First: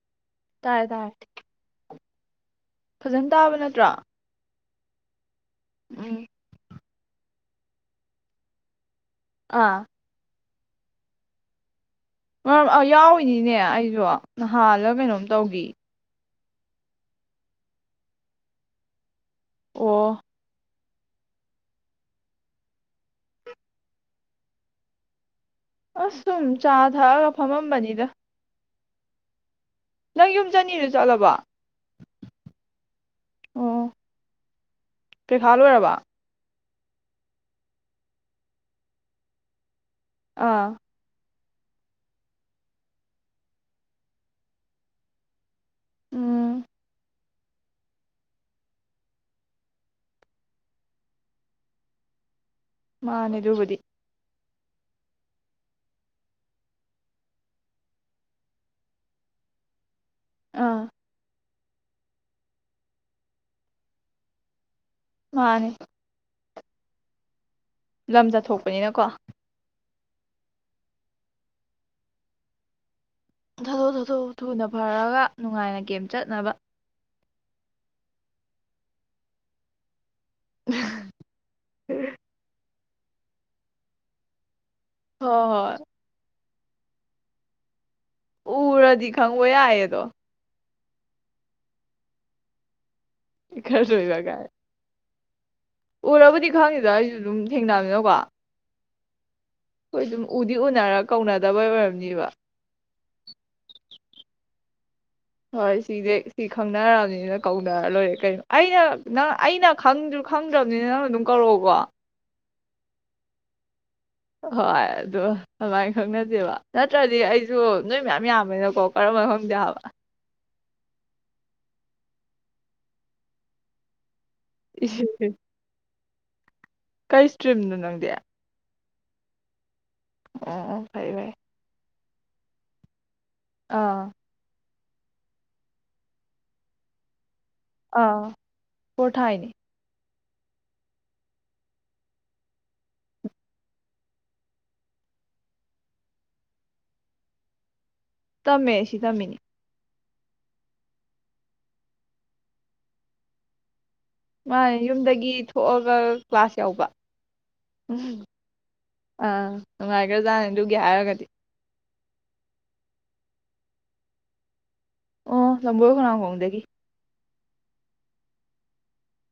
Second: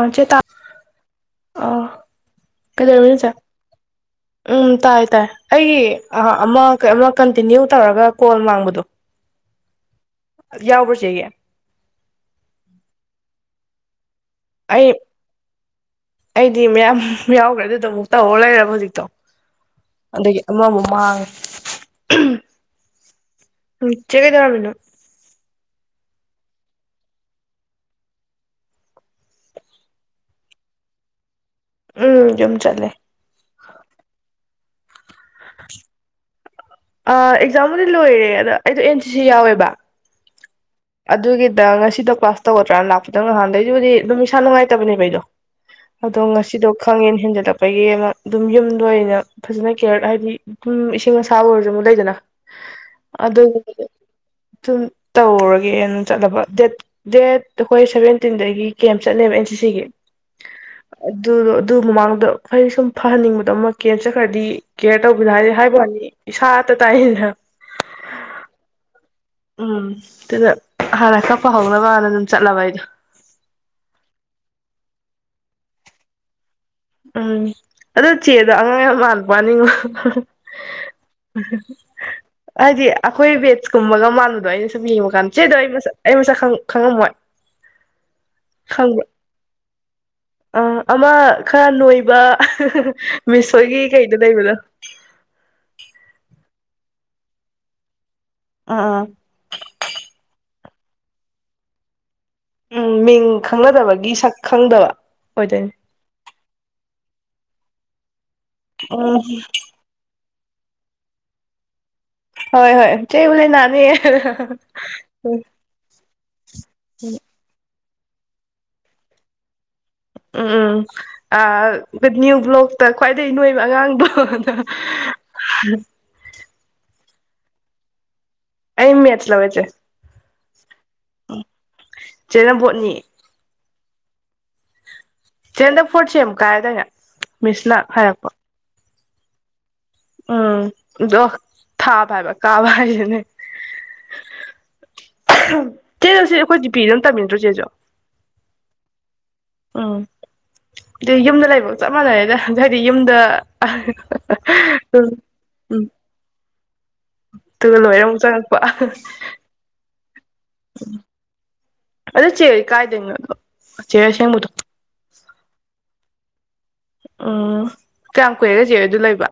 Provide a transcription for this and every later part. ꯑ ꯆꯦ ꯇ ꯇꯥꯔꯦ ꯇꯥꯔꯦ ꯐꯖꯅ ꯇꯥꯕ ꯅꯠꯇ꯭ꯔꯣ ꯎꯝ ꯇꯥꯏ ꯇꯥꯏ ꯑꯩ ꯑ ꯎꯝ ꯑꯃ ꯑꯃ ꯀꯟꯇꯤꯅ꯭ꯌꯨ ꯇꯧꯔꯒ ꯀꯣꯜ ꯃꯥꯡꯕꯗꯣ ꯑꯥ ꯌꯥꯎꯕ꯭ꯔꯥ ꯆꯦꯒꯤ ꯑꯧ ꯑꯧ ꯌꯥꯎꯔꯤꯅꯤꯅꯦ ꯑꯩ ꯌꯣ ꯑꯩ ꯅꯍꯥꯟꯜꯂ ꯀꯩꯅꯣꯝ ꯇꯧꯒꯤ ꯑꯩꯗꯤ ꯃꯌꯥꯝ ꯌꯥꯎꯒ꯭ꯔꯦ ꯑꯗꯨꯗꯣ ꯑꯃꯨꯛ ꯇꯧꯔ ꯂꯩꯔꯕ ꯍꯧꯖꯤꯛꯇꯣ ꯑꯣ ꯑꯗꯩ ꯑꯃꯃꯨ ꯃꯥꯡꯉꯦ ꯑꯎꯝ ꯆꯦ ꯀꯩꯗꯧꯔꯝꯃꯤꯅꯣ ꯑꯁ ꯁꯨꯝ ꯆꯥ ꯊꯛꯑꯒ ꯐꯝꯃꯝꯕꯅꯤꯗ ꯅꯪ ꯌꯨꯝ ꯆꯅꯤꯗꯣ ꯆꯠꯂꯕꯣ ꯎꯝ ꯌꯨꯝ ꯆꯠꯂꯦ ꯑꯣ ꯄꯦꯈꯥ ꯂꯣꯏꯔꯕꯣ ꯑ ꯑꯦꯛꯖꯥꯝꯕꯨꯗꯤ ꯂꯣꯏꯔꯦ ꯑꯗ ꯑꯩꯗꯣ ꯑꯦꯟ ꯁꯤ ꯁꯤ ꯌꯥꯎꯋꯦꯕ ꯑꯥ ꯑꯗꯨꯒꯤꯗ ꯉꯁꯤꯗꯣ ꯀ꯭ꯂꯥꯁ ꯇꯧꯒꯗ꯭ꯔꯥꯅ ꯂꯥꯛꯄꯗ ꯅꯍꯥꯟꯗꯩꯕꯨꯗꯤ ꯑꯗꯨꯝ ꯏꯁꯥ ꯅꯨꯡꯉꯥꯏꯇꯕꯅꯦꯕ ꯑꯩꯗꯣ ꯑꯗꯣ ꯎꯝ ꯉꯁꯤꯗꯣ ꯈꯪꯍꯦꯟ ꯍꯦꯟꯖꯟ ꯇꯛꯄꯒꯤ ꯑꯃ ꯑꯗꯨꯝ ꯌꯨꯝꯗ ꯑꯣꯏꯅ ꯐꯖꯅ ꯀꯦꯌꯔ ꯍꯥꯏꯗꯤ ꯑꯗꯨꯝ ꯏꯁꯤꯡ ꯑꯁꯥꯕꯨ ꯑꯣꯏꯔꯁꯨ ꯑꯃꯨꯛ ꯂꯩꯗꯅ ꯃꯥꯅꯦ ꯑꯗꯨꯨꯕꯨꯗꯤ ꯑꯗꯨꯝ ꯇꯧꯔꯣꯏ ꯑꯦ ꯑꯦꯟ ꯆꯠꯂꯕ ꯗꯦꯠ ꯗꯦꯠ ꯑꯩꯈꯣꯏ ꯁꯚꯦꯟꯇꯤꯟꯗꯒꯤ ꯀꯌꯥꯝ ꯆꯠꯂꯕ ꯑꯦꯟ ꯁꯤꯁꯤꯒꯤ ꯑꯥ ꯑꯗꯨ ꯑꯗꯨ ꯃꯃꯥꯡꯗꯣ ꯑꯩ ꯁꯨꯝ ꯐꯍꯟꯅꯤꯡꯕꯗꯣ ꯑꯃ ꯀꯦꯌꯔ ꯆꯠꯈ꯭ꯔꯗꯤ ꯀꯦꯌꯔ ꯇꯧꯕꯤꯕ ꯃꯥꯅꯦ ꯍꯥꯏꯕ ꯋꯥꯅꯤ ꯏꯁꯥ [unintelligible] ꯂꯝ ꯆꯠꯊꯣꯛꯄꯅꯤꯅ ꯀꯣ ꯎꯝ ꯑꯗꯨꯗ ꯍꯥꯟꯅ ꯀꯛꯄ ꯍꯧꯅꯕꯅ ꯑꯗꯨꯝ ꯆꯠꯂꯕ ꯑꯩꯗꯣ ꯊꯥꯊꯣꯛ ꯊꯥꯣꯛ ꯊꯨꯅ ꯐꯔꯒ ꯅꯨꯡꯉꯥꯏꯅ ꯒꯦꯝ ꯆꯠꯅꯕ ꯎꯝ ꯑꯗꯣ ꯆꯦꯗꯣ ꯑꯉꯥꯡ ꯌꯥꯝ ꯃꯥꯟꯕ ꯋꯥꯅꯤꯉꯣ ꯑꯗꯨꯗꯤ ꯑꯩꯈꯣꯏ ꯕꯦꯠꯁꯀꯨꯝꯕꯒ ꯃꯜꯂꯨꯕꯗꯣ ꯑꯩꯅ ꯌꯦꯡꯕ ꯀꯥꯟꯗ ꯍꯣꯏ ꯆꯦꯗꯣ ꯑꯩ ꯍꯣꯏ ꯃꯁꯛ ꯑꯩ ꯃꯁꯛ ꯈꯪ ꯈꯪꯉꯝꯃꯣꯏ ꯈꯪꯕ꯭ꯔ ꯎꯔꯗꯤ ꯈꯪꯕ ꯌꯥꯏꯌꯦ ꯑꯗꯣ ꯑ ꯑꯃ ꯈꯔ ꯅꯣꯏꯕ ꯃꯤꯁ ꯍꯣꯏꯒꯤ ꯈꯔ ꯀꯩꯗ ꯂꯣꯏꯕꯒꯥꯏ ꯂꯩꯕꯗꯣ ꯎꯔꯕꯨꯗꯤ ꯈꯡꯅꯤꯗ ꯑꯩꯁꯨ ꯑꯗꯨꯝ ꯊꯦꯡꯅꯕꯅꯕꯅꯤꯅꯀꯣ ꯑ ꯑ ꯑꯩꯈꯣꯏ ꯑꯗꯨꯝ ꯎꯗꯤ ꯎꯅꯔꯒ ꯀꯧꯅꯗꯕꯩ ꯑꯣꯏꯔꯝꯅꯤꯕ ꯎꯝ ꯃꯤꯡ ꯈꯪꯅꯗꯕꯒꯤ ꯁꯛ ꯈꯪꯗꯕ ꯍꯣꯏ ꯑꯣꯏꯗꯣꯏꯅꯦ ꯁꯤꯗꯤ ꯁꯤ ꯈꯪꯅꯔꯕꯅꯤꯅ ꯀꯧ ꯂꯣꯢꯔꯦ ꯀꯩꯅꯣ ꯑꯩꯅ ꯎꯝ ꯅꯪ ꯑꯩꯅ ꯈꯪꯗ꯭ꯔꯤ ꯈꯪꯗ꯭ꯔꯕꯅꯤꯅ ꯅꯪꯅꯁꯨ ꯑꯗꯨꯝ ꯀꯧꯔꯛꯑꯣꯀꯣ ꯍꯣꯏ ꯍꯣꯏ ꯆꯦꯕꯨ ꯅꯅꯤꯌꯦ ꯍꯣꯏ ꯑꯗꯨ ꯑꯗꯨꯃꯥꯏꯅ ꯈꯪꯅꯁꯦꯕ ꯅꯠꯇ꯭ꯔꯗꯤ ꯑꯩꯁꯨ ꯅꯣꯏ ꯃꯌꯥꯝ ꯌꯥꯝꯕꯅꯤꯅꯀꯣ ꯀꯔꯝꯕꯅꯣ ꯈꯪꯗꯦ ꯍꯥꯏꯕ ꯎꯝ ꯎꯝ ꯅ꯭ꯌꯨ ꯕ꯭ꯂꯣꯛꯇ ꯈ꯭ꯋꯥꯏꯗꯒꯤ ꯅꯣꯏꯕ ꯑꯉꯥꯡꯗꯣ ꯗꯣꯅ [inaudible] [inaudible] ꯀꯩ ꯏꯁꯇ꯭ꯔꯤꯝꯅꯣ ꯅꯪꯗꯤ ꯑꯩ ꯃꯦꯇ꯭ꯆ ꯂꯧꯌꯦ ꯆꯦ ꯑꯣ ꯐꯩꯏ ꯐꯩꯏ ꯆꯦꯅ ꯕꯣꯠꯅꯤ ꯑꯥ ꯆꯦ ꯍꯟꯗꯛ ꯐꯣꯔ꯭ꯠ ꯁꯦꯝ ꯀꯥꯏ ꯌꯦꯗꯥꯢꯅꯦ ꯃꯤꯁꯅ ꯍꯥꯏꯔꯛꯄ ꯄꯣꯠ ꯊꯥꯏꯅꯦ ꯎꯝ ꯑꯗꯣ ꯊꯥꯕ ꯍꯥꯏꯕ ꯀꯥꯕ ꯍꯥꯏꯗꯨꯅꯦ ꯆꯦ ꯗꯨ ꯁꯤ ꯑꯩꯈꯣꯏ ꯖꯤ ꯄꯤ ꯗ ꯑꯗꯨꯝ ꯇꯝꯃꯤꯟꯅꯇ꯭ꯔꯣ ꯆꯦꯁꯨ ꯇꯃꯦ ꯁꯤ ꯇꯃꯤꯅꯤ ꯎꯝ ꯑꯗꯨ ꯌꯨꯝꯗ ꯂꯩꯕꯒ ꯆꯞ ꯃꯥꯟꯅꯔꯦꯗ ꯑꯗꯨ ꯍꯥꯏꯗꯤ ꯌꯨꯝꯗ ꯃꯥ ꯎꯝ ꯌꯨꯝꯗꯒꯤ ꯎꯝ ꯊꯣꯛꯑꯒ ꯀ꯭ꯂꯥꯁ ꯌꯥꯎꯕ ꯑꯗꯨꯒ ꯂꯣꯏꯔ ꯑꯃꯨꯛ ꯆꯪꯉꯛꯄ ꯆꯦꯖꯥꯡ ꯑꯗꯨꯒꯤ ꯍꯥꯏꯔꯒꯗꯤ ꯑꯗꯨ ꯆꯦꯗꯣ ꯀꯥꯏꯗꯒꯤꯅꯣ ꯆꯦꯑꯔ ꯑꯁꯦꯡꯕꯗꯣ ꯑꯣ ꯂꯝꯕꯣꯏ ꯈꯣꯡꯅꯥꯡꯈꯣꯡ ꯈꯣꯡꯗꯒꯤ ꯎꯝ ꯀꯌꯥꯝ ꯀꯨꯏꯔꯒꯦ ꯆꯦꯑꯔ ꯑꯗꯨ ꯂꯩꯕ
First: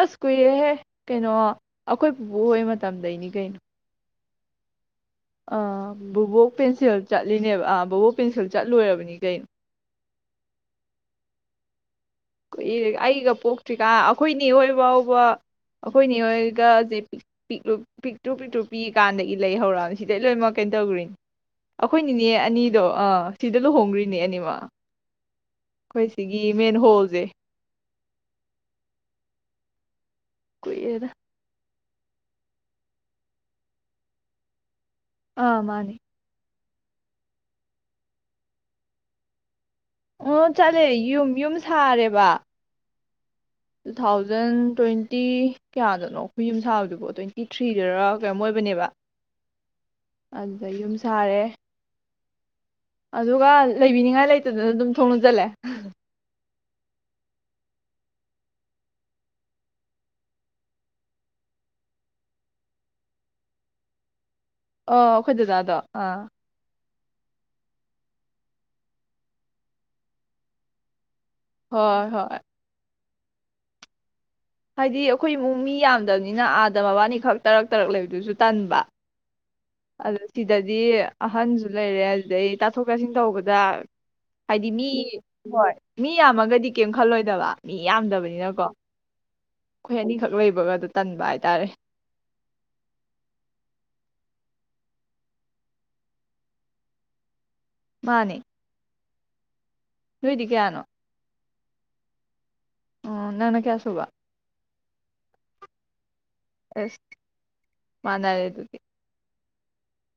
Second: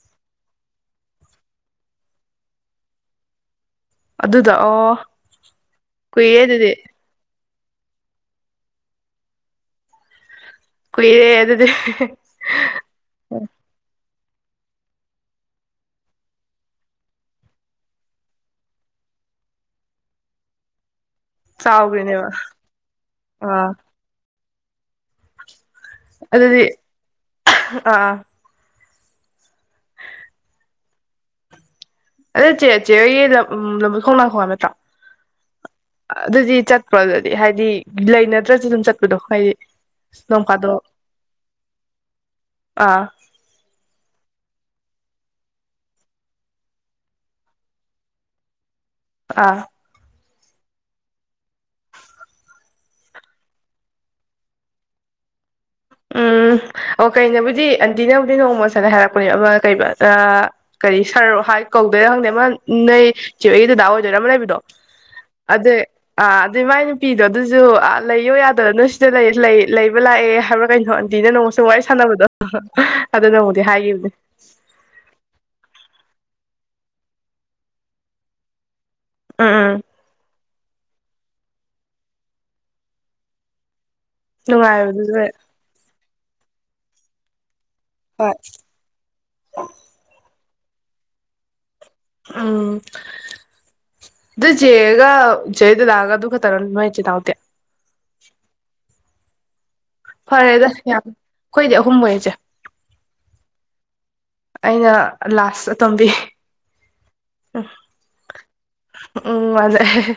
ꯑꯁ ꯀꯨꯏꯔꯦꯍꯦ ꯀꯩꯅꯣ ꯑꯩꯈꯣꯏ ꯄꯨꯄꯨ ꯍꯣꯏ ꯃꯇꯝꯗꯩꯅꯤ ꯀꯩꯅꯣ ꯑꯗꯨꯗꯣ ꯑꯣ ꯑ ꯀꯨꯏꯔꯦ ꯕꯨꯕꯣꯛ ꯑꯗꯨꯗꯤ ꯄꯦꯟꯁꯤꯜ ꯆꯠꯂꯤ ꯅꯦꯕ ꯑ ꯕꯣꯕꯣꯛ ꯄꯦꯟꯁꯤꯜ ꯆꯠꯂꯣꯏꯔꯕꯅꯤ ꯀꯩꯅꯣ ꯀꯨꯏꯔꯦ ꯑꯗꯨꯗꯤ ꯀꯨꯏꯔꯦ ꯑꯩꯒ ꯄꯣꯛꯇ꯭ꯔꯤꯀꯥꯟ ꯑꯩꯈꯣꯏꯅꯦꯍꯣꯏ ꯐꯥꯎꯕ ꯑꯩꯈꯣꯏꯅꯦ ꯍꯣꯏꯒꯁꯦ ꯄꯤꯛ ꯄꯤꯛꯇ꯭ꯔꯨ ꯄꯤꯛꯇ꯭ꯔꯨ ꯄꯤꯛꯏ ꯀꯥꯟꯗꯒꯤ ꯂꯩ ꯍꯧꯈ꯭ꯔꯤꯅꯤ ꯁꯤꯗꯩ ꯂꯣꯏꯅꯃꯛ ꯀꯩꯅꯣ ꯇꯧꯗ꯭ꯔꯤꯅꯤ ꯆꯥꯎꯈ꯭ꯔꯤꯅꯦꯕ ꯑꯩꯈꯣꯏꯅꯤꯅꯦ ꯑꯅꯤꯗꯣ ꯑꯥ ꯁꯤꯗ ꯂꯨꯍꯣꯡꯈ꯭ꯔꯤꯅꯦ ꯑꯅꯤꯃꯛ ꯑꯩꯈꯣꯏ ꯁꯤꯒꯤ ꯑꯗꯨꯗꯤ ꯃꯦꯟ ꯍꯣꯜꯁꯦ ꯑꯥ ꯄꯤꯛꯑꯦꯗ ꯑꯗꯣ ꯆꯦ ꯆꯦꯍꯣꯏꯒꯤ ꯂꯝ ꯂꯝꯕꯣꯏ ꯈꯣꯡꯅꯥꯡ ꯈꯣꯡ ꯍꯥꯏꯕ ꯅꯠꯇ꯭ꯔꯣ ꯑꯥ ꯃꯥꯅꯦ ꯑꯗꯨꯗꯤ ꯆꯠ ꯑꯗꯨꯗꯤ ꯍꯥꯏꯗꯤ ꯂꯩꯅꯗ꯭ꯔꯁꯨ ꯑꯗꯨꯝ ꯆꯠꯄꯗꯣ ꯍꯥꯏꯗꯤ ꯅꯣꯡ ꯑꯣ ꯐꯥꯗꯣꯛ ꯆꯠꯂꯦ ꯌꯨꯝ ꯌꯨꯝ ꯁꯥꯔꯦꯕ ꯑꯥ ꯇꯨ ꯊꯥꯎꯖꯟ ꯇ꯭ꯋꯦꯟꯇꯤ ꯀꯌꯥꯗꯅꯣ ꯑꯩꯈꯣꯏ ꯌꯨꯝ ꯁꯥꯕꯗꯨꯕꯣ ꯇ꯭ꯋꯦꯟꯇꯤ ꯊ꯭ꯔꯤꯗꯔ ꯀꯩꯅꯣꯝ ꯑꯣꯏꯕꯅꯦꯕ ꯑꯥ ꯑꯗꯨꯗ ꯌꯨꯝ ꯁꯥꯔꯦ ꯑꯗꯨꯒ ꯂꯩꯕꯤꯅꯤꯡꯉꯥꯏ ꯂꯩꯇꯗꯅ ꯑꯗꯨꯝ ꯊꯣꯡ ꯂꯣꯟꯖꯜꯂꯦ ꯑꯟꯇꯤ ꯅꯕꯨꯗꯤ ꯅꯣꯡꯃ ꯁꯗ ꯍꯥꯏꯔꯛꯄꯅꯦ ꯑꯃ ꯀꯩ ꯀꯔꯤ ꯁꯔ ꯀꯧꯗꯣꯏꯔꯥ ꯈꯪꯗꯦ ꯑꯃ ꯅꯣꯏ ꯆꯦ ꯍꯣꯏꯒꯤ ꯗꯗꯥ ꯑꯣꯏꯗꯣꯏꯔꯥ ꯑꯃ ꯂꯩꯕꯗꯣ ꯑ ꯑꯩꯈꯣꯏ ꯗꯗꯥꯗꯣ ꯑꯗꯦ ꯑꯥ ꯑ ꯑꯗꯨꯃꯥꯏ ꯄꯤꯗꯣ ꯑꯗꯨꯁꯨ ꯂꯩꯌꯣ ꯌꯥꯗ ꯅꯣꯏ ꯁꯤꯗ ꯂꯩꯕ ꯂꯥꯛꯑꯦ ꯍꯥꯏꯕ ꯍ [unintelligible] ꯁꯤꯗ ꯅꯣꯡꯃꯁꯨ ꯋꯥꯔꯤ ꯍꯣꯏ ꯁꯥꯟꯅꯕꯗꯣ ꯍꯣꯏ ꯑꯗꯨꯅꯕꯨꯗꯤ ꯍꯥꯏꯈꯤꯕꯅꯦ ꯍꯥꯏꯗꯤ ꯑꯩꯈꯣꯏ ꯏꯃꯨꯡ ꯃꯤ ꯌꯥꯝꯗ ꯅꯤꯅ ꯑꯥꯗ ꯃꯕꯥꯅꯤꯈꯛ ꯇꯔꯛ ꯇꯔꯛ ꯂꯩꯕꯗꯨꯁꯨ ꯇꯟꯕ ꯎꯝ ꯎꯝ ꯑꯗ ꯁꯤꯗꯗꯤ ꯑꯍꯟꯁꯨ ꯂꯩꯔꯦ ꯑꯗꯨꯗꯩ ꯇꯥꯊꯣꯛ ꯇꯥꯁꯤꯟ ꯇꯧꯕꯗ ꯍꯥꯏꯗꯤ ꯃꯤ ꯍꯣꯏ ꯃꯤ ꯌꯥꯝꯃꯒꯗꯤ ꯀꯩꯝ ꯈꯜꯂꯣꯏꯗꯕ ꯃꯤ ꯌꯥꯝꯗꯕꯅꯤꯅꯀꯣ ꯑꯩꯈꯣꯏ ꯑꯅꯤꯈꯛ ꯂꯩꯕ ꯕꯥꯕꯥꯗꯨ ꯇꯟꯕ ꯍꯥꯏꯇꯥꯔꯦ ꯎꯝ ꯑꯗꯨ ꯆꯦꯒ ꯆꯦꯒꯤ ꯗꯥꯗꯥꯒ ꯑꯗꯨ ꯈꯛꯇꯔ ꯅꯣꯏ ꯏꯆꯤꯟ ꯏꯅꯥꯎꯗꯤ ꯃꯥꯅꯦ ꯅꯣꯏꯗꯤ ꯐꯔꯦꯗ ꯀꯌꯥꯅꯣ ꯌꯥꯝ ꯑꯩꯈꯣꯏꯗꯤ ꯑꯍꯨꯝ ꯑꯣꯏꯌꯦ ꯆꯦ ꯎ ꯅꯪꯅ ꯀꯌꯥꯁꯨꯨꯕ ꯑꯩꯅ ꯂꯥꯁ ꯑꯇꯣꯝꯕꯤ ꯑꯁ ꯃꯥꯅꯔꯦ ꯑꯗꯨꯗꯤ ꯎꯝ ꯃꯥꯟꯅꯩ ꯑꯍꯦꯍꯦ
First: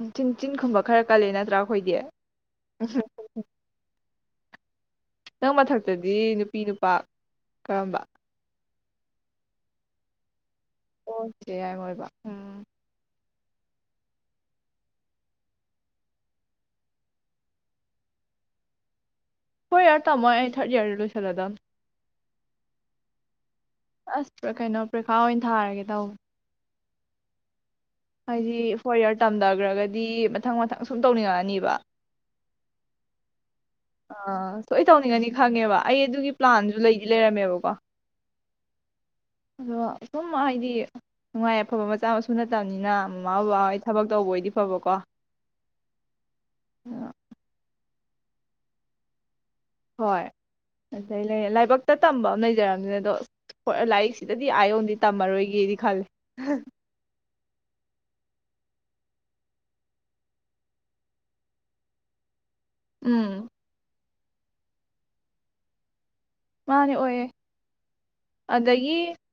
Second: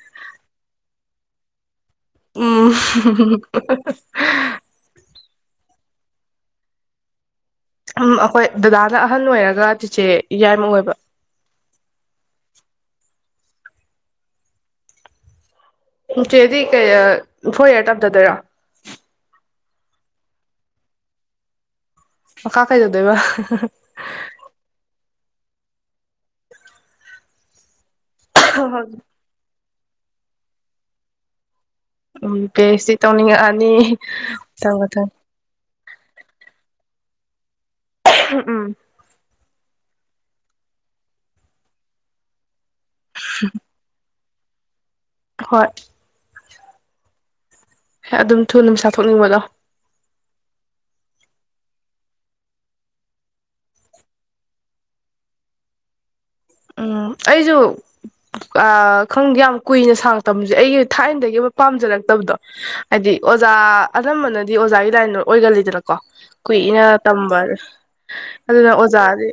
ꯎꯝ ꯆꯤꯟ ꯆꯤꯟꯒꯨꯝꯕ ꯈꯔ ꯀꯜꯂꯤ ꯅꯠꯇ꯭ꯔꯥ ꯑꯩꯈꯣꯏꯗꯤ ꯎꯝ ꯍꯨꯝ ꯍꯥ ꯍꯥ ꯅꯪ ꯃꯊꯛꯇꯗꯤ ꯅꯨꯄꯤ ꯅꯨꯄꯥ ꯀꯔꯝꯕ ꯎꯝ ꯑꯩꯈꯣꯏ ꯗꯗꯥꯅ ꯑꯍꯟ ꯑꯣꯏꯔꯒ ꯆꯤꯆꯦ ꯌꯥꯏ ꯑꯣ ꯁꯤꯁꯦ ꯑꯣꯏꯕ ꯎꯝ ꯆꯦꯗꯤ ꯀꯩ ꯐꯣꯔ ꯏꯌꯥꯔ ꯇꯞꯊꯗꯣꯏꯔꯣ ꯐꯣꯔ ꯏꯌꯥꯔ ꯇꯝꯃꯣꯏ ꯑꯩ ꯊꯥꯔꯗ ꯏꯌꯥꯔꯗ ꯂꯣꯏꯁꯤꯜꯂꯗꯃꯦ ꯑꯣ ꯃꯈꯥ ꯀꯩꯗꯧꯗꯣꯏꯕ ꯍꯥ ꯍꯥ ꯍꯥ ꯑꯁ ꯀꯩꯅꯣ ꯄ꯭ꯔꯤꯈꯥ ꯑꯣꯏꯅ ꯊꯥꯔꯒꯦ ꯇꯧꯕ ꯍꯥꯏꯗꯤ ꯐꯣꯔ ꯏꯔ ꯇꯝꯗꯒ꯭ꯔꯒ ꯗꯤ ꯃꯊꯪ ꯃꯊꯪ ꯁꯨꯝ ꯇꯧꯅꯤꯡꯉꯛꯑꯅꯤꯕ ꯎꯝ ꯄꯤꯑꯩꯆ ꯗꯤ ꯇꯧꯅꯤꯡꯉꯛꯑꯅꯤ ꯑ ꯃꯊꯪ ꯁꯣꯏ ꯃꯊꯪ ꯇꯧꯅꯤꯡꯉꯅꯤ ꯈꯪꯉꯦꯕ ꯑꯩ ꯑꯗꯨꯒꯤ ꯄ꯭ꯂꯥꯟꯁꯨ ꯂꯩꯗꯤ ꯂꯩꯔꯝꯃꯦꯕꯀꯣ ꯎꯝ ꯑꯗꯣ ꯁꯨꯝ ꯍꯥꯏꯗꯤ ꯅꯨꯡꯉꯥꯏ ꯑꯐꯕ ꯃꯆꯥ ꯃꯁꯨ ꯅꯠꯇꯕꯅꯤꯅ ꯃꯥꯃ ꯕꯥꯕꯥꯍꯣꯏ ꯊꯕꯛ ꯇꯧꯕ ꯑꯣꯏꯗꯤ ꯐꯕꯀꯣ ꯍꯣꯏ ꯑꯥ ꯑꯗꯨꯝ ꯊꯨꯅ ꯄꯩꯁꯥ ꯊꯣꯛꯅꯤꯡꯕꯗꯣ ꯍꯣꯏ ꯑꯇꯩ ꯂꯩ ꯂꯥꯏꯕꯛꯇ ꯇꯝꯕ ꯑꯃ ꯂꯩꯖꯔꯕꯝꯅꯤꯅ ꯑꯗꯣ ꯂꯥꯏꯔꯤꯛꯁꯤꯗꯗꯤ ꯑꯥꯏꯌꯧꯅꯡ ꯇꯝꯃꯔꯣꯏꯒꯦꯗꯤ ꯈꯜꯂꯦ ꯎꯝ ꯑꯩꯁꯨ ꯑꯥ ꯈꯪꯗꯦ ꯌꯥꯝ ꯀꯨꯏꯅ ꯁꯥꯡ ꯇꯝꯕꯁꯦ ꯑꯩꯒꯤ ꯊꯥꯏꯅꯗꯒꯤ ꯑꯃ ꯄꯥꯝꯖꯔꯛꯇꯕꯗꯣ꯫ ꯍꯥꯏꯗꯤ ꯎꯝ ꯑꯣꯖꯥ ꯑꯅꯝꯕꯅꯗꯤ ꯑꯣꯖꯥꯒꯤ ꯂꯥꯏꯟꯗ ꯑꯣꯏꯒꯜꯂꯤꯗꯅꯀꯣ ꯀꯨꯏꯅ ꯃꯥꯅꯦ ꯑꯣꯏꯌꯦ ꯇꯝꯕꯁꯦ ꯑꯗꯨꯅ ꯑꯗꯒꯤ ꯑꯣꯖꯥꯒꯤ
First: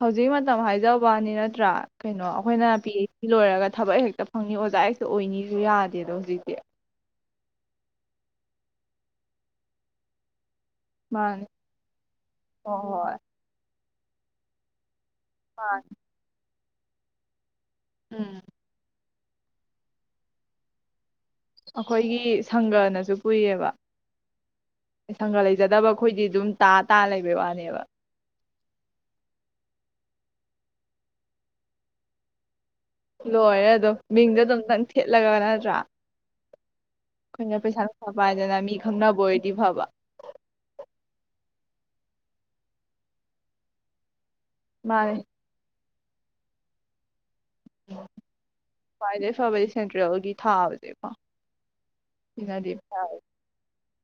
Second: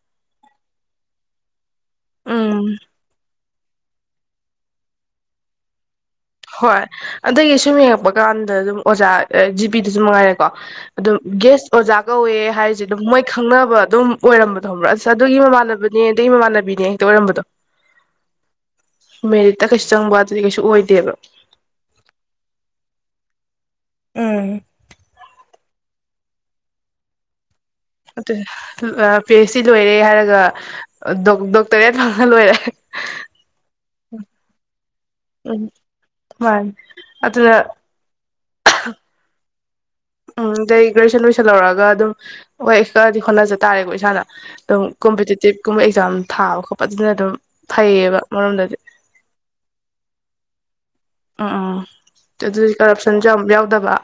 ꯍꯧꯖꯤꯛ ꯃꯇꯝ ꯍꯥꯏꯖꯕꯅꯤ ꯅꯠꯇ꯭ꯔꯥ ꯀꯩꯅꯣ ꯑꯩꯈꯣꯏꯅ ꯎꯝ ꯄꯤ ꯑꯩꯆ ꯁꯤ ꯂꯣꯏꯔꯒ ꯊꯕꯛ ꯍꯦꯛꯇ ꯐꯪꯅꯤ ꯑꯣꯖꯥ ꯍꯦꯛꯇ ꯑꯣꯏꯅꯤꯁꯨ ꯌꯥ ꯗꯦꯗꯣ ꯍꯧꯖꯤꯛꯇꯤ ꯍꯣꯏ ꯑꯗꯒꯤ ꯁꯨꯝ ꯌꯦꯡꯉꯛꯄ ꯀꯥꯟꯗ ꯑꯗꯨꯝ ꯑꯣꯖꯥ ꯑ ꯖꯤ ꯄꯤꯗꯁꯨ ꯃꯉꯥꯏꯔꯦ ꯀꯣ ꯑꯗꯨꯝ ꯃꯥꯅꯦ ꯒꯦꯁ ꯑꯣꯖꯥ ꯀꯧꯋꯦ ꯍꯣꯏ ꯍꯥꯏꯔꯤꯁꯦ ꯑꯗꯨꯝ ꯍꯣꯏ ꯃꯣꯏ ꯈꯪꯅꯕ ꯑꯗꯨꯝ ꯑꯣꯏꯔꯝꯕꯗꯣ ꯈꯪꯕꯔꯥ ꯁ ꯑꯗꯨꯒꯤ ꯃꯥꯅꯦ ꯃꯃꯥꯟꯅꯕꯅꯦ ꯑꯗꯨꯒꯤ ꯃꯃꯥꯟꯅꯕꯤ ꯌꯦ ꯍꯦꯛꯇ ꯑꯣꯏꯔꯝꯕꯗꯣ ꯎꯝ ꯃꯦꯔꯤꯠꯇ ꯀꯩꯁꯨ ꯆꯪꯕ ꯑꯗꯨꯗꯤ ꯀꯩꯁꯨ ꯑꯣꯏꯗꯦꯕ ꯑꯩꯈꯣꯏꯒꯤ ꯁꯪꯒꯅꯁꯨ ꯄꯨꯏꯌꯦꯕ ꯎꯝ ꯁꯪꯒꯥ ꯂꯩꯖꯗꯕ ꯑꯩꯈꯣꯏꯗꯤ ꯗꯨꯝ ꯇꯥ ꯇꯥ ꯂꯩꯕꯩ ꯋꯥꯅꯦꯕ ꯎꯝ ꯑ ꯄꯤ ꯍꯩꯆ ꯗꯤ ꯂꯣꯏꯔꯦ ꯍꯥꯏꯔꯒ ꯑ ꯗꯣꯛ ꯗꯣꯛꯇꯔꯦꯠ ꯐꯪꯉ ꯂꯣꯏꯔꯦ ꯂꯣꯏꯔꯦ ꯑꯗꯝ ꯃꯤꯡꯗꯣ ꯑꯗꯨꯝꯟ ꯊꯦꯠꯂꯒ ꯎꯝ ꯅꯠꯇ꯭ꯔ ꯃꯥꯅꯤ ꯑꯗꯨꯅ ꯑꯩꯈꯣꯏꯅ ꯄꯩꯁꯥ ꯅꯨꯡꯁꯥ ꯄꯥꯏꯗꯅ ꯃꯤ ꯈꯪꯅꯕ ꯑꯣꯏ ꯗꯤ ꯐꯕ ꯎꯝ ꯑꯗꯩ ꯒ꯭ꯔꯦꯖꯨꯑꯦꯁꯟ ꯂꯣꯏꯁꯜꯂꯧꯔꯒ ꯑꯗꯨꯝ ꯍꯣꯏ ꯈꯔꯗꯤ ꯍꯣꯠꯅꯖ ꯇꯥꯔꯦꯀꯣ ꯏꯁꯥꯅ ꯎ ꯃꯥꯅꯦ ꯀꯨꯝꯕꯇꯤꯇꯤꯞ ꯀꯨꯝ ꯑꯦꯛ ꯑꯦꯖꯥꯝ ꯊꯥꯕ ꯈꯣꯠꯄ ꯑꯗꯨꯅꯗꯨꯝ ꯈꯋꯥꯏꯗꯩ ꯐꯕꯗꯤ ꯁꯦꯟꯇ꯭ꯔꯦꯜꯒꯤ ꯊꯥꯕꯖꯦ ꯀꯣ ꯎꯝ ꯎꯝ ꯑꯗꯨꯗꯤ ꯀꯔꯞꯁꯟꯁꯨ ꯌꯥꯝ ꯌꯥꯎꯗꯕ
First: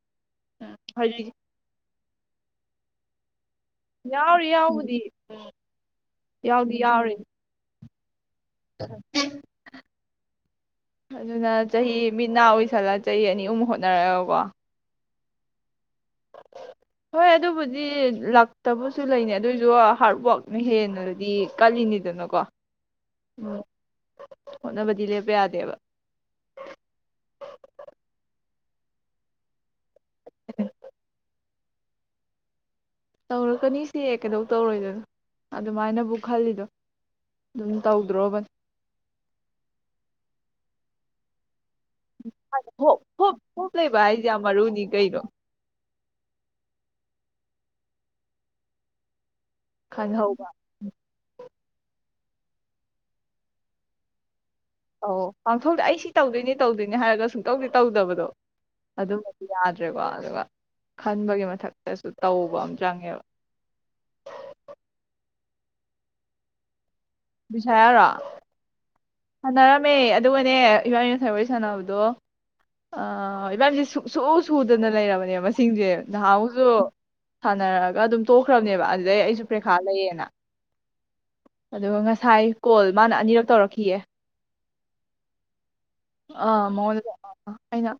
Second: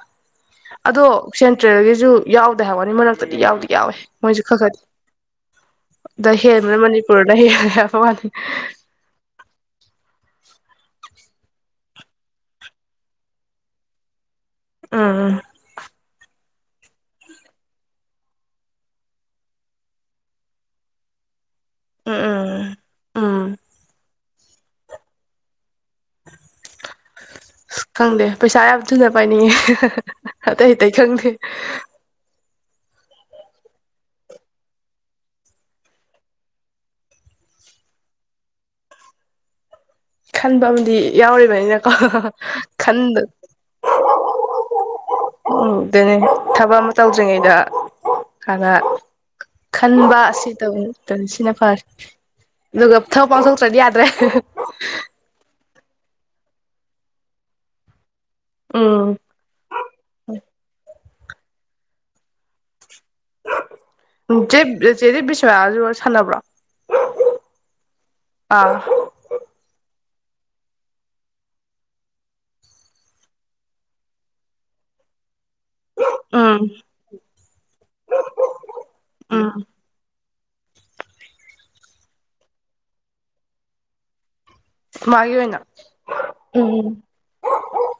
ꯑꯗꯣ ꯍꯥꯏꯗꯤ ꯁꯦꯟꯇ꯭ꯔꯦꯜ ꯁꯨ ꯌꯥꯎꯗꯦ ꯍꯥꯏ ꯋꯥꯅꯤ ꯃꯔꯛꯇꯗꯤ ꯌꯥꯎꯗꯤ ꯌꯥꯎꯋꯦ ꯃꯣꯏꯁꯨ ꯌꯥꯎꯔꯤ ꯈ ꯈꯗꯤ ꯌꯥꯎꯕꯨꯗꯤ ꯑꯗ ꯌꯥꯎꯗꯤ ꯍꯦꯟꯕꯅ ꯌꯥꯎꯔꯤꯅꯤ ꯃꯅꯤꯄꯨꯔꯅ ꯍꯦꯜꯂꯦꯕ [unintelligible] ꯑꯗꯨꯅ ꯆꯍꯤ ꯃꯤꯠ ꯅꯥ ꯑꯣꯏꯁꯜꯂ ꯆꯍꯤ ꯑꯅꯤ ꯑꯍꯨꯝ ꯍꯣꯠꯅꯔꯒꯀꯣ ꯎꯝ ꯎꯝ ꯍꯣꯏ ꯑꯗꯨꯕꯨꯗꯤ ꯂꯥꯛꯇꯕꯁꯨ ꯂꯩꯅꯦ ꯑꯗꯨꯑꯣꯏꯁꯨ ꯍꯥꯔꯠ ꯋꯥꯔꯛꯅ ꯍꯦꯟꯅꯗꯤ ꯎ ꯀꯜꯂꯤꯅꯤꯗꯅꯀꯣ ꯎꯝ ꯎꯝ ꯍꯣꯠꯅꯕꯗꯤ ꯂꯦꯞꯄ ꯌꯥꯗꯦꯕ ꯁ ꯈꯪꯗꯦ ꯄꯩꯁꯥ ꯌꯥꯝ ꯊꯨꯅ ꯄꯥꯏꯅꯤꯡꯉꯦ ꯑꯇꯩ ꯑꯇꯩ ꯈꯪꯗꯦ ꯇꯧꯔꯛꯀꯅꯤ ꯁꯦ ꯀꯩꯗꯧ ꯇꯧꯔꯣꯏꯗꯣꯏꯅꯣ ꯑꯗꯨꯃꯥꯏꯅꯕꯨ ꯈꯜꯂꯤꯗꯣ ꯑꯗꯨꯝ ꯇꯧꯗ꯭ꯔꯣꯕꯅꯤ ꯈꯟꯕ ꯑꯃꯗꯤ ꯌꯥꯎꯔꯤꯕꯅꯤꯅ ꯍꯣꯞ ꯍꯣꯞ ꯂꯩꯕ ꯍꯥꯏꯁꯦ ꯌꯥꯝ ꯃꯔꯨꯅꯤ ꯀꯩꯅꯣ ꯎꯝ ꯑꯗꯨꯅꯤ ꯊꯕꯛ ꯑꯃ ꯇꯧꯗ꯭ꯔꯤꯉꯩꯗ ꯍꯥꯟꯅ ꯈꯟꯕ ꯈꯟꯍꯧꯕ ꯑꯁꯤ ꯇꯧꯛꯇꯅꯤ ꯁꯤꯅ ꯐꯔꯦ ꯑꯗꯨꯒ ꯊꯕ ꯄꯥꯡꯊꯣꯛꯇ꯭ꯔꯗꯤ ꯌꯥꯗ꯭ꯔꯦ [unintelligible] ꯊꯣꯛꯇ ꯑꯩ ꯁꯤ ꯇꯧꯗꯣꯏꯖꯦ ꯇꯧꯗꯣꯏꯅꯦ ꯍꯥꯏꯔꯒ ꯁꯨꯡꯇꯧꯗꯤ ꯇꯧꯗꯕꯗꯣ ꯎꯝ ꯑꯗꯨꯝꯕꯗꯤ ꯌꯥꯗ꯭ꯔꯦꯀꯣ ꯑꯗꯨꯒ ꯈꯟꯕꯒꯤ ꯃꯊꯛꯇꯁꯨ ꯇꯧꯕ ꯑꯃ ꯆꯪꯉꯦꯕ ꯎ ꯆꯦ ꯆꯦꯗꯤ ꯕꯤꯁꯌꯥꯜꯁꯨ ꯁꯥꯟꯅꯕ꯭ꯔꯣ [unintelligible] ꯌꯥꯔꯣ ꯑꯥ ꯁꯥꯟꯅꯔꯝꯃꯦ ꯑꯗꯨꯒꯅꯦ ꯏꯕꯥꯝꯅꯤꯅ ꯐꯣꯋꯥꯔꯤ ꯁꯥꯟꯅꯕꯗꯣ ꯑꯥ ꯏꯕꯥꯝꯅꯤꯁꯦ ꯁꯨꯛ ꯁꯨ ꯁꯨꯗꯅ ꯂꯩꯔꯕꯅꯦꯕ ꯃꯁꯤ ꯁꯤꯡꯁꯦ ꯎꯝ ꯅꯍꯥꯟꯃꯨꯛꯁꯨ ꯁꯥꯟꯅꯔꯒ ꯑꯗꯨꯝ ꯇꯣꯛꯈ꯭ꯔꯕꯅꯦꯕ ꯑꯗꯨꯗꯩ ꯑꯩꯁꯨ ꯎꯝ ꯄ꯭ꯔꯦꯈꯥ ꯂꯩꯌꯦꯅ ꯑꯗꯨꯒ ꯉꯁꯥꯏ ꯀꯣꯜ ꯃꯥꯅ ꯑꯅꯤꯔꯛ ꯇꯧꯔꯛꯈꯤꯌꯦ ꯃꯥꯒꯤ ꯑꯣꯏꯅ ꯑꯥ ꯎꯝ ꯃꯉꯣꯟꯗ ꯑꯩꯅ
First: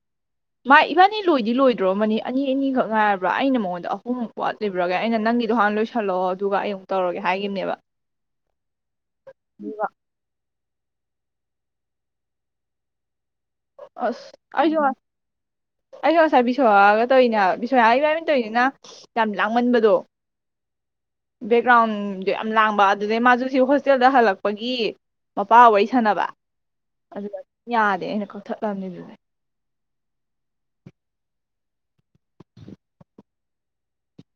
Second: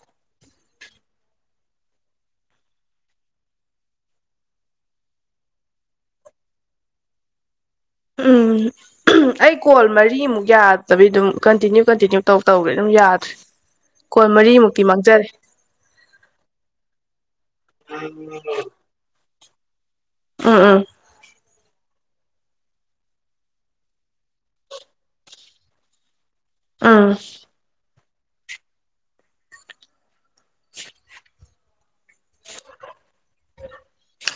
ꯃꯥ ꯏꯕꯥꯅꯤ ꯂꯣꯏꯗꯤ ꯂꯣꯏꯗ꯭ꯔꯣ ꯔꯝꯃꯅꯤ ꯑꯅꯤ ꯑꯅꯤꯈꯛ ꯉꯥꯏꯔꯕ꯭ꯔꯥ ꯑꯩꯅ ꯃꯉꯣꯟꯗ ꯑꯍꯨꯝꯃꯨꯛ ꯋꯥꯠꯂꯤꯕ꯭ꯔꯒ ꯑꯩꯅ ꯅꯪꯒꯤꯗꯣ ꯍꯥꯟꯅ ꯂꯣꯏꯁꯜꯂꯛꯑꯣ ꯑꯗꯨꯒ ꯑꯩ ꯑꯃꯨꯛ ꯇꯧꯔꯒꯦ ꯍꯥꯏꯈꯤꯕꯅꯦꯕ ꯎꯝ ꯑꯩ ꯀꯣꯜ ꯑꯗꯨꯒ ꯃꯔꯤꯃꯨꯛ ꯌꯥ ꯇꯕꯤ ꯑꯗꯨꯝ ꯀꯟꯇꯤꯅ꯭ꯌꯨ ꯀꯟꯇꯤꯅ꯭ꯌꯨ ꯇꯧ ꯇꯧꯔꯦ ꯑꯗꯨꯝ ꯌꯥꯗ꯭ꯔꯦ ꯑꯁ ꯀꯣꯜ ꯑꯩꯁꯨ ꯃꯔꯤꯃꯨꯛꯇꯤ ꯑ ꯃꯥꯡꯖꯔꯦ ꯑꯩꯁꯨ ꯉꯁꯥꯏ ꯕꯤꯁꯣꯔꯥꯒ ꯇꯧꯔꯤꯅꯦꯕ ꯕꯤꯁꯣꯔꯥꯏ ꯏꯕꯥꯅꯤꯅ ꯇꯧꯔꯤꯖꯤꯅ ꯌꯥꯝ ꯂꯥꯡꯃꯟꯕꯗꯣ ꯎꯝ ꯎꯝ ꯕꯦꯛꯒ꯭ꯔꯥꯎꯟꯗꯣ ꯌꯥꯝ ꯂꯥꯡꯕ ꯑꯗꯨꯗꯩ ꯃꯥꯁꯨ ꯁꯤ ꯍꯣꯁꯇꯦꯜꯗ ꯍꯜꯂꯛꯄꯒꯤ ꯃꯄꯥ ꯋꯥꯔꯤ ꯁꯥꯟꯅꯕ ꯎꯝ ꯑꯗꯨ ꯌꯥꯗꯦ ꯑꯩꯅ ꯀꯛꯊꯠ ꯂꯝꯅꯦ ꯑꯗꯨꯗꯩ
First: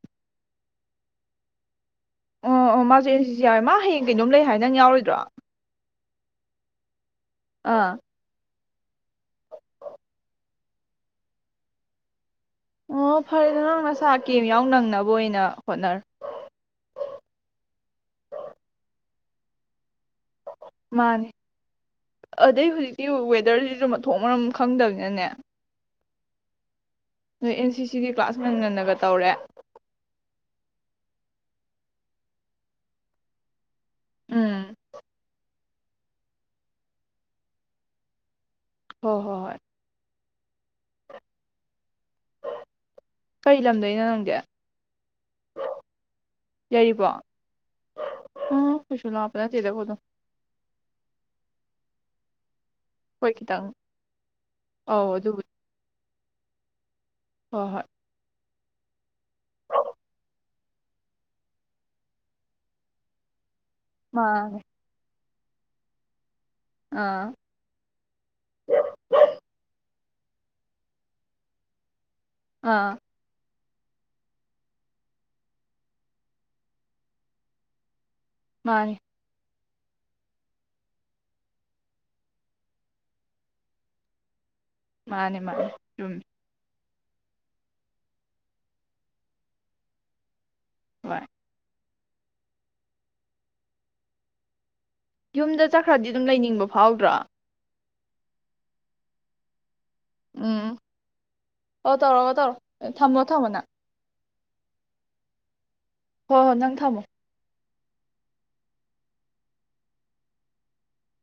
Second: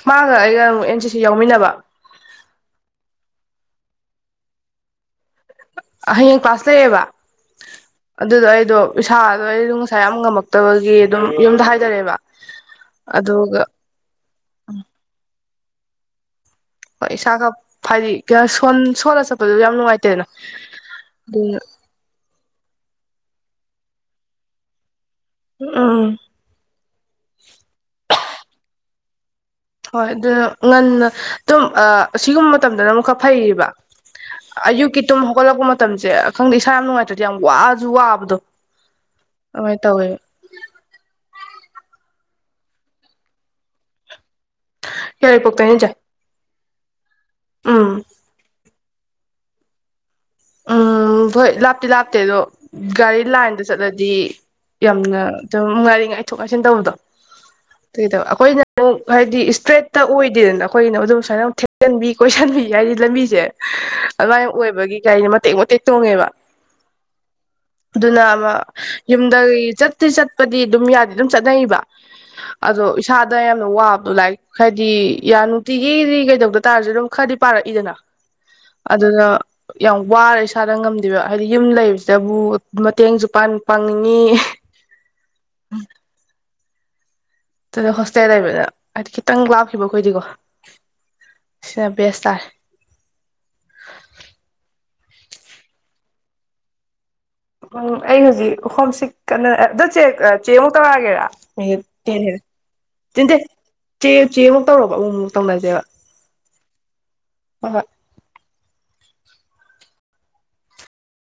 ꯃꯥꯒ ꯑꯩꯒ ꯑꯃꯨꯛ ꯑꯦꯟ ꯁꯤꯁꯤ ꯌꯥꯎꯃꯤꯟꯅꯕ ꯑꯣ ꯑꯣ ꯃꯥꯁꯦ ꯑꯦꯟ ꯁꯤꯁꯤ ꯌꯥꯎꯋꯦ ꯃꯥ ꯍꯌꯦꯡ ꯀꯩꯅꯣꯝ ꯂꯩ ꯍꯥꯏ ꯅꯪ ꯌꯥꯎꯔꯣꯏꯗ꯭ꯔꯣ ꯍꯌꯦꯡ ꯀ꯭ꯥꯂꯁ ꯂꯩꯌꯦꯕ ꯑꯥ ꯑꯗꯨꯗꯣ ꯑꯗꯣ ꯏꯁꯥꯗꯣ ꯑꯩꯗꯣ ꯉꯁꯥꯏ ꯌꯥꯝ ꯉꯝꯃꯛꯇꯕꯒꯤ ꯑꯗꯨꯝ ꯌꯨꯝꯗ ꯍꯥꯏꯗꯔꯦꯕ ꯑꯣ ꯐꯔꯦꯗ ꯅꯪ ꯅꯁꯥ ꯀꯦꯝ ꯌꯥꯎ ꯅꯪꯅꯕ ꯑꯣꯏꯅ ꯍꯣꯠꯅꯔꯣ ꯍꯣꯏ ꯏꯁꯥꯒ ꯄꯥꯏꯗꯤ ꯀ ꯁꯣꯟ ꯁꯣꯜꯂꯁꯨ ꯆꯠꯄꯗꯨꯁꯨ ꯌꯥꯝ ꯅꯨꯡꯉꯥꯏꯇꯦꯅ ꯃꯥꯅꯦ ꯑ ꯑꯗꯩ ꯍꯧꯖꯤꯛꯇꯤ ꯋꯦꯗꯔꯁꯤꯁꯨ ꯃꯊꯣꯛ ꯃꯔꯝ ꯈꯪꯗꯕꯅꯤꯅꯅꯦ ꯎꯝ ꯅꯣꯏ ꯑꯦꯟ ꯁꯤ ꯁꯤꯒꯤ ꯀ꯭ꯂꯥꯁ ꯉꯟ ꯉꯟꯅꯒ ꯇꯧꯔꯦ ꯍꯣꯏ ꯑꯗꯨꯅ ꯉꯟꯅ ꯑꯗꯨꯝ ꯑꯥ ꯑꯁꯤꯒꯨꯝꯕ ꯃꯇꯝꯗꯅ ꯑꯃꯨꯛ ꯈꯔ ꯐꯩꯌꯦꯕ ꯎꯝ ꯑꯌꯨꯛꯀꯤ ꯇꯨꯝ ꯍꯩꯒꯠꯂꯛꯄ ꯃꯠ ꯃꯇꯝꯁꯦ ꯈꯪꯗꯦ ꯏꯁꯥ ꯌꯥꯝ ꯅꯨꯡꯉꯥꯏꯇ꯭ꯔꯗꯤ ꯌꯥꯝ ꯋꯥꯁꯨ ꯋꯥꯕꯗꯣ ꯍꯣꯏ ꯍꯣꯏ ꯍꯣꯏ ꯑꯣꯏ ꯇꯧꯋꯦ ꯀꯔꯤ ꯂꯝꯗꯩꯅꯣ ꯅꯪꯗꯤ ꯌꯥꯏꯔꯤꯄꯣꯛꯇꯩꯅꯤ ꯆꯦ ꯌꯥꯏꯔꯤꯕꯣ ꯎꯝ ꯎꯝ ꯀꯩꯁꯨ ꯂꯥꯞꯄ ꯅꯠꯇꯦꯗ ꯑꯩꯈꯣꯏꯗꯣ ꯎꯝ ꯍꯣꯏ ꯂꯥꯞꯇꯤ ꯂꯥꯞꯇꯦ ꯑꯗꯣ ꯒꯥꯔꯤ ꯍꯣꯏ ꯂꯥꯏꯟꯗ ꯈꯤꯇꯪ ꯆꯠꯂꯗꯤ ꯑꯧ ꯌꯥꯝꯅ ꯑꯗꯨꯕꯨꯗꯤ ꯑꯗꯨꯝ ꯉꯥꯏꯔꯤꯉꯩ ꯉꯥꯏꯊꯣꯛ ꯉꯥꯏꯁꯤꯟ ꯇꯧꯕꯗꯣ ꯍꯣꯏ ꯍꯣꯏ ꯇꯩꯗꯣ ꯑꯩꯈꯣꯏꯅ ꯑꯃꯨꯛ ꯍꯥꯏꯗꯤ ꯏꯁꯇ꯭ꯔꯦꯠꯇ ꯑꯣꯏꯗꯦꯗꯅ ꯑꯩꯈꯣꯏꯅ ꯑꯗꯨꯝ ꯁꯨꯃꯥꯏꯅ ꯑꯃꯨꯛ ꯊꯦꯛꯆꯟꯕꯤ ꯀꯣꯏꯁꯟꯕꯤ ꯍꯥꯏꯗꯤ ꯂꯝꯕꯤꯁꯦ ꯑꯗꯨꯃꯥꯏꯅ ꯃꯥꯅꯦ ꯑꯣꯏꯕꯒꯤ ꯒꯥꯔꯤꯅ ꯃꯇꯦꯛ ꯃꯇꯦꯛ ꯇꯣꯡꯉꯦꯕ ꯑꯥ ꯑꯗꯨꯅ ꯑꯃ ꯌꯨꯝꯒꯤ ꯆꯠ ꯆꯠꯄꯗꯤ ꯑꯗꯨꯝ ꯌꯥꯗꯦ ꯑꯗꯨꯝ ꯆꯠꯅꯩꯕ ꯑꯗꯣ ꯑꯥ ꯏꯁꯥꯗ ꯌꯥꯝ ꯋꯥꯕꯗꯣ ꯂꯥꯏꯔꯤꯛ ꯍꯥꯏꯗꯤ ꯌꯥ ꯅꯨꯡꯇꯤꯒꯤꯗꯤ ꯀꯩꯗꯧꯗ ꯇꯥꯔꯁꯨ ꯑꯗꯨꯝ ꯈꯔꯗꯤ ꯄꯥꯔꯛꯏꯗꯅ ꯃꯥꯅꯤ ꯑꯗꯨꯅ ꯌꯥꯝ ꯋꯥꯔꯦ ꯏꯁꯥꯗ ꯉꯝꯗꯦꯕ ꯍꯥꯏꯗꯤ ꯌꯨꯝ ꯂꯩꯕꯁꯤꯗꯕꯨ ꯃꯇꯦꯡꯁꯨ ꯄꯥꯡꯅꯤꯡꯉꯤ ꯃꯥꯅꯦ ꯃꯥꯅꯦ ꯆꯨꯝꯃꯦ ꯑꯗꯨꯗ ꯍꯣꯁꯇꯦꯜ ꯂꯩꯕꯅ ꯍꯥꯏꯗꯤ ꯈꯤꯇꯪ ꯂꯥꯞꯈꯤꯕ ꯑꯩꯈꯣꯏꯗꯤꯀꯣ ꯍꯣꯏ ꯕꯦꯁ ꯇꯥꯔꯦ ꯌꯨꯝꯗ ꯆꯠꯈ꯭ꯔꯗꯤ ꯑꯗꯨꯝ ꯂꯩꯅꯤꯡꯕ ꯐꯥꯎꯗ꯭ꯔꯣ ꯎꯝ ꯑꯩ ꯍꯧꯖꯤꯛ ꯍꯣꯝꯁꯤꯛ ꯀꯟꯅ ꯆꯦ ꯆꯦꯃꯨꯛ ꯎꯝ ꯇꯔꯒꯦꯔ ꯑꯣ ꯇꯦꯟ ꯇꯧꯔꯛꯑꯣ ꯍꯦꯜꯂꯦ ꯇꯧꯔꯣ ꯊꯝꯃꯣ ꯇꯦꯟꯗꯦꯟ ꯊꯝꯃꯣ ꯅꯪ ꯆꯦ ꯆꯦ ꯑꯃꯨꯛ ꯇꯧꯔꯛꯑꯣ ꯑꯃꯨꯃꯨꯛ ꯇꯧꯅꯖꯦꯕ ꯍꯣꯏ ꯍꯣꯏ ꯅꯪ ꯊꯝꯃꯣ ꯍꯣꯏ ꯍꯣꯏ